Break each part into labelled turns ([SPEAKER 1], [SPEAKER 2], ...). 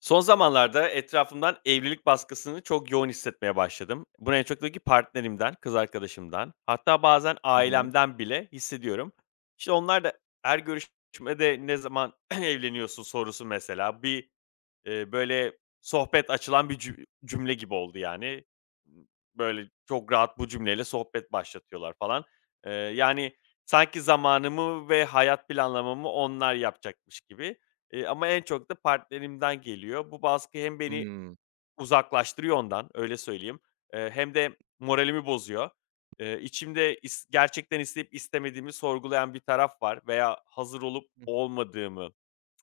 [SPEAKER 1] Son zamanlarda etrafımdan evlilik baskısını çok yoğun hissetmeye başladım. Bunu en çok da ki partnerimden, kız arkadaşımdan, hatta bazen
[SPEAKER 2] Hı hı.
[SPEAKER 1] ailemden bile hissediyorum. İşte onlar da her görüşmede ne zaman evleniyorsun sorusu mesela. Bir Böyle, sohbet açılan bir cümle gibi oldu yani. Böyle, çok rahat bu cümleyle sohbet başlatıyorlar falan. Yani, sanki zamanımı ve hayat planlamamı onlar yapacakmış gibi, ama en çok da partnerimden geliyor. Bu baskı hem beni
[SPEAKER 2] Hımm.
[SPEAKER 1] uzaklaştırıyor ondan, öyle söyleyeyim, hem de moralimi bozuyor. İçimde gerçekten isteyip istemediğimi sorgulayan bir taraf var veya hazır olup
[SPEAKER 2] Hıh.
[SPEAKER 1] olmadığımı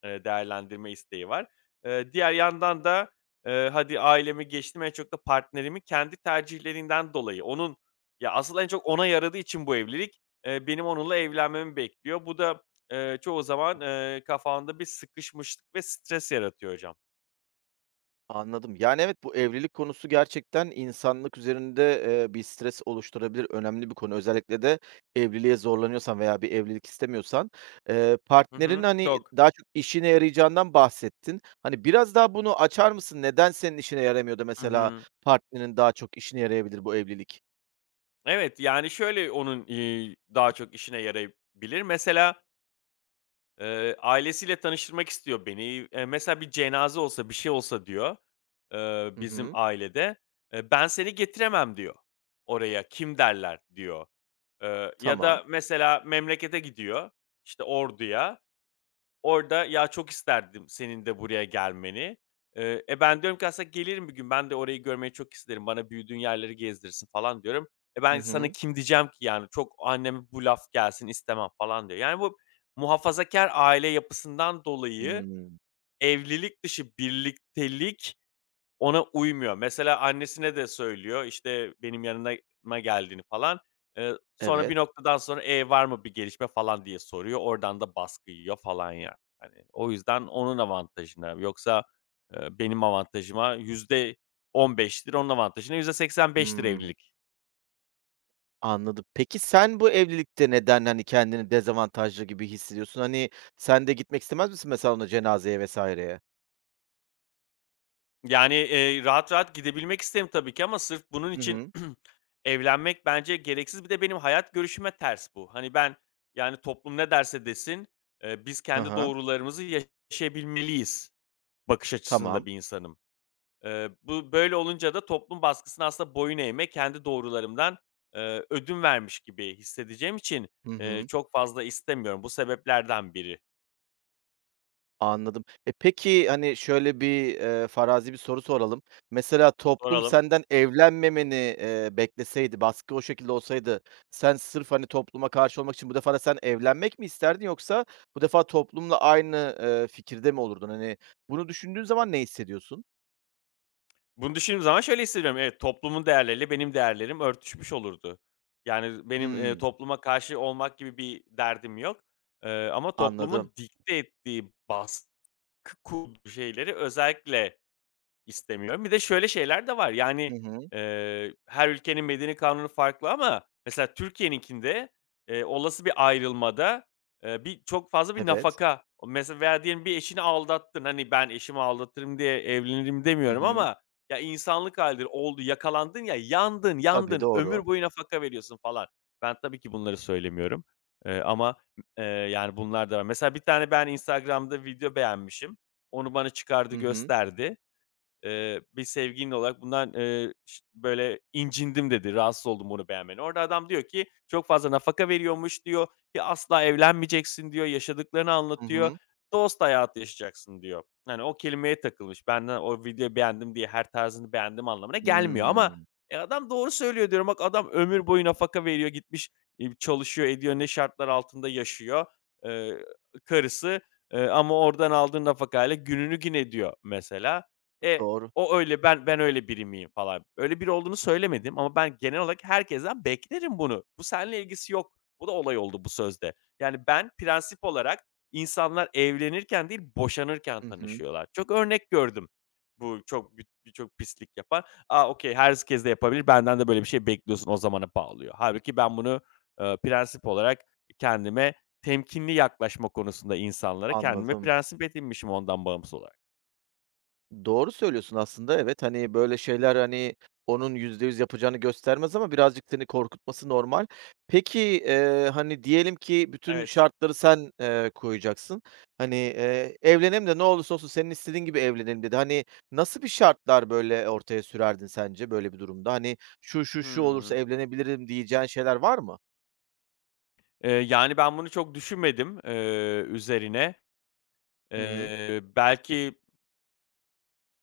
[SPEAKER 1] Değerlendirme isteği var. Diğer yandan da, hadi ailemi geçtim, en çok da partnerimi kendi tercihlerinden dolayı onun ya, asıl en çok ona yaradığı için bu evlilik, benim onunla evlenmemi bekliyor. Bu da, çoğu zaman, kafanda bir sıkışmışlık ve stres yaratıyor hocam.
[SPEAKER 2] Anladım. Yani, evet, bu evlilik konusu gerçekten insanlık üzerinde, bir stres oluşturabilir. Önemli bir konu. Özellikle de evliliğe zorlanıyorsan veya bir evlilik istemiyorsan. Eee,
[SPEAKER 1] Hı
[SPEAKER 2] partnerin,
[SPEAKER 1] hı.
[SPEAKER 2] hani,
[SPEAKER 1] Çok.
[SPEAKER 2] daha çok işine yarayacağından bahsettin. Hani, biraz daha bunu açar mısın? Neden senin işine yaramıyordu
[SPEAKER 1] Hı
[SPEAKER 2] mesela?
[SPEAKER 1] hı.
[SPEAKER 2] Partnerin daha çok işine yarayabilir bu evlilik.
[SPEAKER 1] Evet, yani, şöyle onun, daha çok işine yarayabilir. Mesela ailesiyle tanıştırmak istiyor beni. Mesela bir cenaze olsa, bir şey olsa diyor,
[SPEAKER 2] Hı
[SPEAKER 1] bizim
[SPEAKER 2] hı.
[SPEAKER 1] ailede, "Ben seni getiremem." diyor oraya, "Kim derler?" diyor. Ya
[SPEAKER 2] Tamam.
[SPEAKER 1] da mesela memlekete gidiyor, işte Ordu'ya. Orada, "Ya, çok isterdim senin de buraya gelmeni." Ben diyorum ki aslında gelirim bir gün. Ben de orayı görmeyi çok isterim. Bana büyüdüğün yerleri gezdirsin falan diyorum. E,
[SPEAKER 2] Hı
[SPEAKER 1] ben sana
[SPEAKER 2] hı.
[SPEAKER 1] kim diyeceğim ki yani? Çok anneme bu laf gelsin istemem falan diyor. Yani bu muhafazakar aile yapısından dolayı
[SPEAKER 2] Hımm.
[SPEAKER 1] evlilik dışı birliktelik ona uymuyor. Mesela annesine de söylüyor, işte, benim yanıma geldiğini falan. Sonra bir
[SPEAKER 2] Evet.
[SPEAKER 1] noktadan sonra, "E, var mı bir gelişme?" falan diye soruyor. Oradan da baskı yiyor falan yani. Hani, o yüzden onun avantajına yoksa, benim avantajıma %15'tir, onun avantajına %85'tir
[SPEAKER 2] Hımm.
[SPEAKER 1] evlilik.
[SPEAKER 2] Anladım. Peki sen bu evlilikte neden, hani, kendini dezavantajlı gibi hissediyorsun? Hani, sen de gitmek istemez misin mesela ona cenazeye vesaireye?
[SPEAKER 1] Yani, rahat rahat gidebilmek isterim tabii ki ama sırf bunun
[SPEAKER 2] Hı
[SPEAKER 1] için
[SPEAKER 2] hı.
[SPEAKER 1] evlenmek bence gereksiz. Bir de benim hayat görüşüme ters bu. Hani, ben, yani, toplum ne derse desin, biz
[SPEAKER 2] Hı
[SPEAKER 1] kendi
[SPEAKER 2] hı.
[SPEAKER 1] doğrularımızı yaşayabilmeliyiz bakış açısında
[SPEAKER 2] Tamam.
[SPEAKER 1] bir insanım. Bu böyle olunca da toplum baskısına aslında boyun eğme, kendi doğrularımdan, ödün vermiş gibi hissedeceğim için,
[SPEAKER 2] Hı hı.
[SPEAKER 1] çok fazla istemiyorum. Bu sebeplerden biri.
[SPEAKER 2] Anladım. E, peki, hani, şöyle bir, farazi bir soru soralım. Mesela toplum
[SPEAKER 1] Soralım.
[SPEAKER 2] senden evlenmemeni, bekleseydi, baskı o şekilde olsaydı sen sırf, hani, topluma karşı olmak için bu defa da sen evlenmek mi isterdin yoksa bu defa toplumla aynı, fikirde mi olurdun? Hani, bunu düşündüğün zaman ne hissediyorsun?
[SPEAKER 1] Bunu düşündüğüm zaman şöyle hissediyorum. Evet, toplumun değerleriyle benim değerlerim örtüşmüş olurdu. Yani benim,
[SPEAKER 2] Hımm,
[SPEAKER 1] topluma karşı olmak gibi bir derdim yok, ama
[SPEAKER 2] anladım.
[SPEAKER 1] toplumun dikte ettiği, baskı kurduğu şeyleri özellikle, İstemiyorum. Bir de şöyle şeyler de var,
[SPEAKER 2] Hı
[SPEAKER 1] yani,
[SPEAKER 2] hı.
[SPEAKER 1] her ülkenin medeni kanunu farklı ama mesela Türkiye'ninkinde, olası bir ayrılmada, bir çok fazla bir
[SPEAKER 2] Evet.
[SPEAKER 1] nafaka o mesela veya diyelim bir eşini aldattın, hani, ben eşimi aldatırım diye evlenirim
[SPEAKER 2] Hı
[SPEAKER 1] demiyorum
[SPEAKER 2] hı.
[SPEAKER 1] ama ya, insanlık halidir oldu, yakalandın ya, yandın,
[SPEAKER 2] Tabii,
[SPEAKER 1] yandın, ömür
[SPEAKER 2] doğru.
[SPEAKER 1] boyu nafaka veriyorsun falan. Ben tabii ki bunları söylemiyorum, ama, yani, bunlar da var. Mesela bir tane ben Instagram'da video beğenmişim. Onu bana çıkardı
[SPEAKER 2] Hı hı.
[SPEAKER 1] gösterdi. Bir sevgilin olarak bundan, ş böyle incindim dedi, rahatsız oldum bunu beğenmene. Orada adam diyor ki çok fazla nafaka veriyormuş diyor, ki asla evlenmeyeceksin diyor, yaşadıklarını
[SPEAKER 2] Hı
[SPEAKER 1] anlatıyor,
[SPEAKER 2] hı.
[SPEAKER 1] dost hayatı yaşayacaksın diyor. Hani o kelimeye takılmış. Benden o videoyu beğendim diye her tarzını beğendim anlamına gelmiyor ama,
[SPEAKER 2] Hımm.
[SPEAKER 1] adam doğru söylüyor diyorum. Bak adam ömür boyu nafaka veriyor, gitmiş, çalışıyor ediyor, ne şartlar altında yaşıyor, eee, karısı, ama oradan aldığı nafakayla gününü gün ediyor mesela. E,
[SPEAKER 2] Doğru.
[SPEAKER 1] o öyle, ben öyle biri miyim falan. Öyle biri olduğunu söylemedim ama ben genel olarak herkesten beklerim bunu. Bu seninle ilgisi yok. Bu da olay oldu bu sözde. Yani ben prensip olarak insanlar evlenirken değil, boşanırken
[SPEAKER 2] Hı hı.
[SPEAKER 1] tanışıyorlar. Çok örnek gördüm. Bu çok bir Birçok pislik yapan. A, okay, herkes de yapabilir. Benden de böyle bir şey bekliyorsun o zamana bağlıyor. Halbuki ben bunu, prensip olarak kendime temkinli yaklaşma konusunda insanlara kendime
[SPEAKER 2] Anladım.
[SPEAKER 1] prensip edinmişim ondan bağımsız olarak.
[SPEAKER 2] Doğru söylüyorsun aslında, evet. Hani, böyle şeyler, hani, onun %100 yapacağını göstermez ama birazcık seni korkutması normal. Peki, hani, diyelim ki bütün
[SPEAKER 1] Evet.
[SPEAKER 2] şartları sen, koyacaksın. Hani, "Evlenelim de ne olursa olsun senin istediğin gibi evlenelim." dedi. Hani, nasıl bir şartlar, böyle, ortaya sürerdin sence böyle bir durumda? Hani, "Şu, şu, şu olursa
[SPEAKER 1] Hıı.
[SPEAKER 2] evlenebilirim." diyeceğin şeyler var mı?
[SPEAKER 1] Yani, ben bunu çok düşünmedim, üzerine.
[SPEAKER 2] Hı hı.
[SPEAKER 1] Belki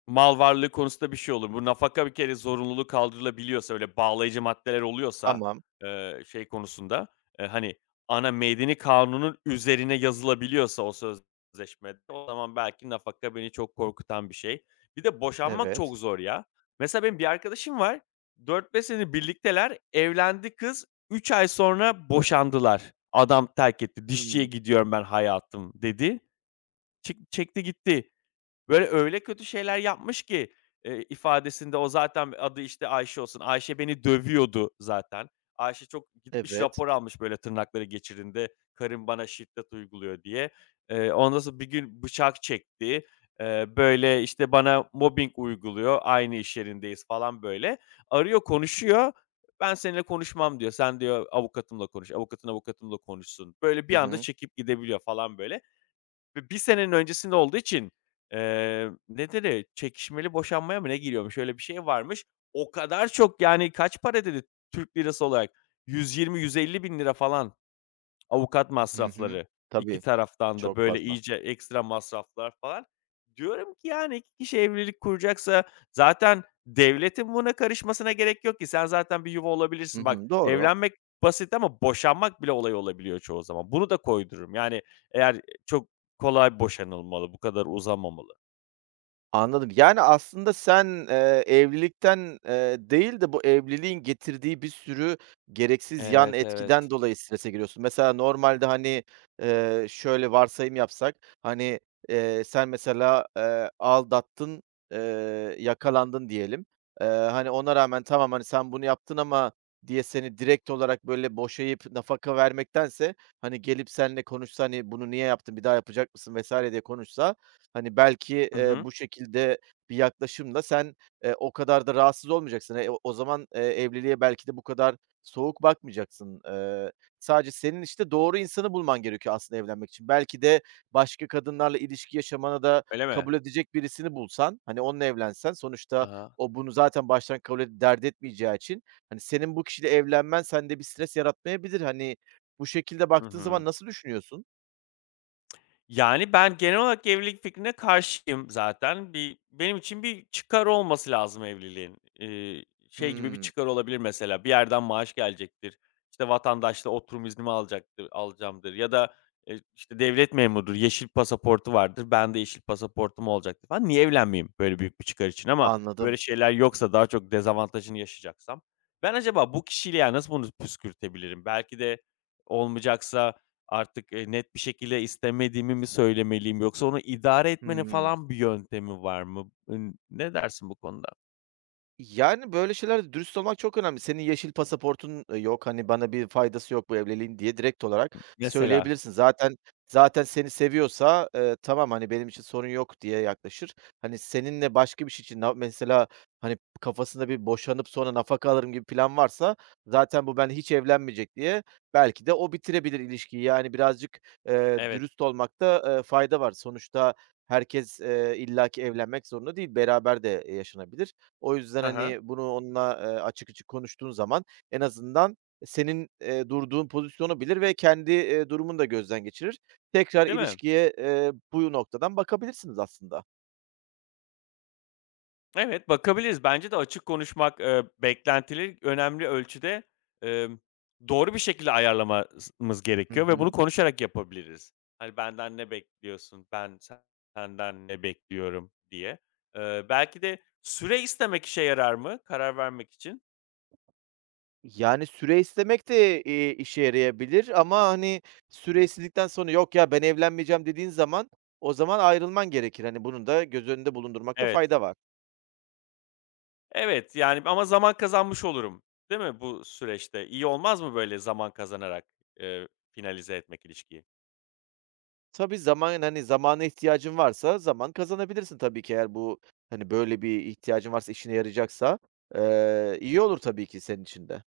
[SPEAKER 1] mal varlığı konusunda bir şey olur. Bu nafaka bir kere zorunluluğu kaldırılabiliyorsa, öyle bağlayıcı maddeler oluyorsa,
[SPEAKER 2] Tamam,
[SPEAKER 1] şey konusunda, hani, ana medeni kanunun üzerine yazılabiliyorsa o sözleşmede, o zaman belki nafaka beni çok korkutan bir şey. Bir de boşanmak
[SPEAKER 2] evet.
[SPEAKER 1] çok zor ya. Mesela benim bir arkadaşım var, 4-5 sene birlikteler, evlendi kız, 3 ay sonra boşandılar. Adam terk etti. "Dişçiye
[SPEAKER 2] Hımm,
[SPEAKER 1] gidiyorum ben hayatım." dedi. Çık çekti gitti. Böyle, öyle kötü şeyler yapmış ki, ifadesinde o zaten adı, işte, Ayşe olsun. Ayşe beni dövüyordu zaten. Ayşe çok gitmiş
[SPEAKER 2] evet.
[SPEAKER 1] rapor almış, böyle, tırnakları geçirinde, "Karım bana şiddet uyguluyor." diye. Ondan sonra bir gün bıçak çekti. Böyle, işte, bana mobbing uyguluyor, aynı iş yerindeyiz falan, böyle. Arıyor, konuşuyor. "Ben seninle konuşmam." diyor. "Sen" diyor, "avukatımla konuş, avukatın avukatımla konuşsun." Böyle bir
[SPEAKER 2] Hı
[SPEAKER 1] anda
[SPEAKER 2] hı.
[SPEAKER 1] çekip gidebiliyor falan, böyle. Ve bir senenin öncesinde olduğu için, ne dedi, çekişmeli boşanmaya mı ne giriyormuş, öyle bir şey varmış. O kadar çok yani kaç para dedi Türk lirası olarak? 120-150 bin lira falan. Avukat
[SPEAKER 2] Hı hı.
[SPEAKER 1] masrafları, 2
[SPEAKER 2] Tabii,
[SPEAKER 1] taraftan da
[SPEAKER 2] çok
[SPEAKER 1] böyle
[SPEAKER 2] fazla.
[SPEAKER 1] iyice ekstra masraflar falan. Diyorum ki, yani, 2 kişi evlilik kuracaksa zaten devletin buna karışmasına gerek yok ki. Sen zaten bir yuva
[SPEAKER 2] Hı
[SPEAKER 1] olabilirsin. Bak,
[SPEAKER 2] hı, doğru.
[SPEAKER 1] evlenmek basit ama boşanmak bile olay olabiliyor çoğu zaman. Bunu da koydururum. Yani, eğer çok kolay boşanılmalı, bu kadar uzamamalı.
[SPEAKER 2] Anladım. Yani, aslında sen, evlilikten, değil de bu evliliğin getirdiği bir sürü gereksiz yan
[SPEAKER 1] Evet, evet.
[SPEAKER 2] etkiden dolayı strese giriyorsun. Mesela normalde, hani, şöyle varsayım yapsak, hani, sen mesela, aldattın, yakalandın diyelim. Hani, ona rağmen tamam, hani, sen bunu yaptın ama diye seni direkt olarak, böyle, boşayıp nafaka vermektense, hani, gelip seninle konuşsa, hani, "Bunu niye yaptın, bir daha yapacak mısın?" vesaire diye konuşsa, Hani, belki,
[SPEAKER 1] Hı hı.
[SPEAKER 2] bu şekilde bir yaklaşımla sen, o kadar da rahatsız olmayacaksın. E, o zaman, evliliğe belki de bu kadar soğuk bakmayacaksın. Sadece senin, işte, doğru insanı bulman gerekiyor aslında evlenmek için. Belki de başka kadınlarla ilişki yaşamana da
[SPEAKER 1] Öyle mi?
[SPEAKER 2] kabul edecek birisini bulsan, hani, onunla evlensen sonuçta
[SPEAKER 1] Aha.
[SPEAKER 2] o bunu zaten baştan kabul et dert etmeyeceği için, hani, senin bu kişiyle evlenmen sende bir stres yaratmayabilir. Hani, bu şekilde
[SPEAKER 1] Hı
[SPEAKER 2] baktığın
[SPEAKER 1] hı.
[SPEAKER 2] zaman nasıl düşünüyorsun?
[SPEAKER 1] Yani, ben genel olarak evlilik fikrine karşıyım zaten. Bir benim için bir çıkar olması lazım evliliğin. Şey gibi bir
[SPEAKER 2] Hımm.
[SPEAKER 1] çıkar olabilir mesela, bir yerden maaş gelecektir, İşte vatandaşlığı, oturum iznimi alacaktır alacağımdır ya da, işte, devlet memurudur, yeşil pasaportu vardır, ben de yeşil pasaportum olacaktır falan. Niye evlenmeyeyim böyle büyük bir çıkar için ama böyle
[SPEAKER 2] Anladım.
[SPEAKER 1] şeyler yoksa, daha çok dezavantajını yaşayacaksam ben acaba bu kişiliği, ya, nasıl bunu püskürtebilirim? Belki de olmayacaksa artık, net bir şekilde istemediğimi mi söylemeliyim yoksa onu idare etmenin
[SPEAKER 2] Hı
[SPEAKER 1] falan bir yöntemi var mı? Ne dersin bu konuda?
[SPEAKER 2] Yani, böyle şeylerde dürüst olmak çok önemli. "Senin yeşil pasaportun, yok, hani, bana bir faydası yok bu evliliğin." diye direkt olarak
[SPEAKER 1] Mesela,
[SPEAKER 2] söyleyebilirsin. Zaten seni seviyorsa, "Tamam, hani, benim için sorun yok." diye yaklaşır. Hani, seninle başka bir şey için mesela, hani, kafasında bir boşanıp sonra nafaka alırım gibi plan varsa zaten bu ben hiç evlenmeyecek diye belki de o bitirebilir ilişkiyi. Yani, birazcık,
[SPEAKER 1] evet.
[SPEAKER 2] dürüst olmakta, fayda var. Sonuçta herkes, illaki evlenmek zorunda değil, beraber de, yaşanabilir. O yüzden,
[SPEAKER 1] Hı hı.
[SPEAKER 2] hani, bunu onunla, açık açık konuştuğun zaman en azından senin, durduğun pozisyonu bilir ve kendi, durumunu da gözden geçirir. Tekrar
[SPEAKER 1] Değil mi?
[SPEAKER 2] ilişkiye, bu noktadan bakabilirsiniz aslında.
[SPEAKER 1] Evet, bakabiliriz. Bence de açık konuşmak, beklentileri önemli ölçüde, emm, doğru bir şekilde ayarlamamız
[SPEAKER 2] Hı
[SPEAKER 1] gerekiyor ve bunu
[SPEAKER 2] hı.
[SPEAKER 1] konuşarak yapabiliriz. Hani, "Benden ne bekliyorsun? Ben senden ne bekliyorum?" diye. Belki de süre istemek işe yarar mı karar vermek için?
[SPEAKER 2] Yani, süre istemek de, işe yarayabilir ama, hani, süre istedikten sonra "Yok ya, ben evlenmeyeceğim." dediğin zaman o zaman ayrılman gerekir. Hani, bunu da göz önünde bulundurmakta
[SPEAKER 1] Evet.
[SPEAKER 2] fayda var.
[SPEAKER 1] Evet, yani ama zaman kazanmış olurum, değil mi bu süreçte? İyi olmaz mı böyle zaman kazanarak, finalize etmek ilişkiyi?
[SPEAKER 2] Tabii, zaman, hani, zamana ihtiyacın varsa zaman kazanabilirsin tabii ki eğer bu, hani, böyle bir ihtiyacın varsa, işine yarayacaksa. İyi olur tabii ki senin için de.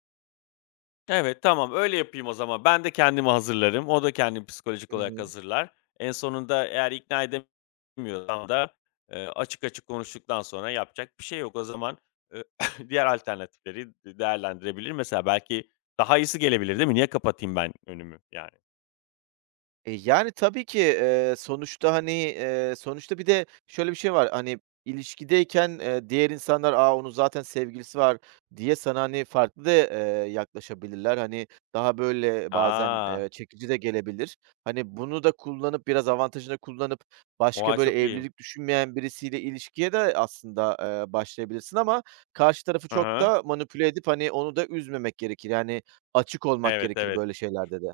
[SPEAKER 1] Evet, tamam, öyle yapayım o zaman. Ben de kendimi hazırlarım, o da kendini psikolojik
[SPEAKER 2] Hı
[SPEAKER 1] olarak
[SPEAKER 2] hı.
[SPEAKER 1] hazırlar. En sonunda eğer ikna edemiyorsam da, açık açık konuştuktan sonra yapacak bir şey yok. O zaman, eee, diğer alternatifleri değerlendirebilir. Mesela belki daha iyisi gelebilir, değil mi? Niye kapatayım ben önümü yani?
[SPEAKER 2] E, yani, tabii ki, sonuçta, hani, sonuçta bir de şöyle bir şey var, hani, ilişkideyken, diğer insanlar, onun zaten sevgilisi var." diye sana, hani, farklı da, yaklaşabilirler. Hani, daha böyle bazen,
[SPEAKER 1] A!
[SPEAKER 2] çekici de gelebilir. Hani, bunu da kullanıp, biraz avantajını kullanıp başka
[SPEAKER 1] Oha, çok
[SPEAKER 2] böyle
[SPEAKER 1] iyi.
[SPEAKER 2] evlilik düşünmeyen birisiyle ilişkiye de aslında, başlayabilirsin ama karşı tarafı
[SPEAKER 1] Hı
[SPEAKER 2] çok
[SPEAKER 1] hı.
[SPEAKER 2] da manipüle edip, hani, onu da üzmemek gerekir. Yani, açık olmak
[SPEAKER 1] Evet,
[SPEAKER 2] gerekir
[SPEAKER 1] evet.
[SPEAKER 2] böyle şeylerde de.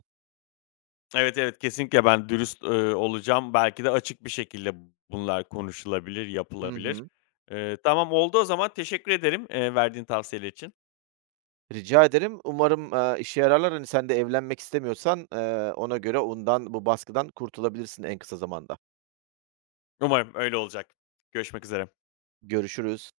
[SPEAKER 1] Evet, evet, kesinlikle ben dürüst, olacağım. Belki de açık bir şekilde bunlar konuşulabilir,
[SPEAKER 2] Hı
[SPEAKER 1] yapılabilir.
[SPEAKER 2] hı.
[SPEAKER 1] Tamam, oldu o zaman. Teşekkür ederim, verdiğin tavsiyeler için.
[SPEAKER 2] Rica ederim. Umarım, işe yararlar. Hani, sen de evlenmek istemiyorsan, ona göre ondan, bu baskıdan kurtulabilirsin en kısa zamanda.
[SPEAKER 1] Umarım öyle olacak. Görüşmek üzere.
[SPEAKER 2] Görüşürüz.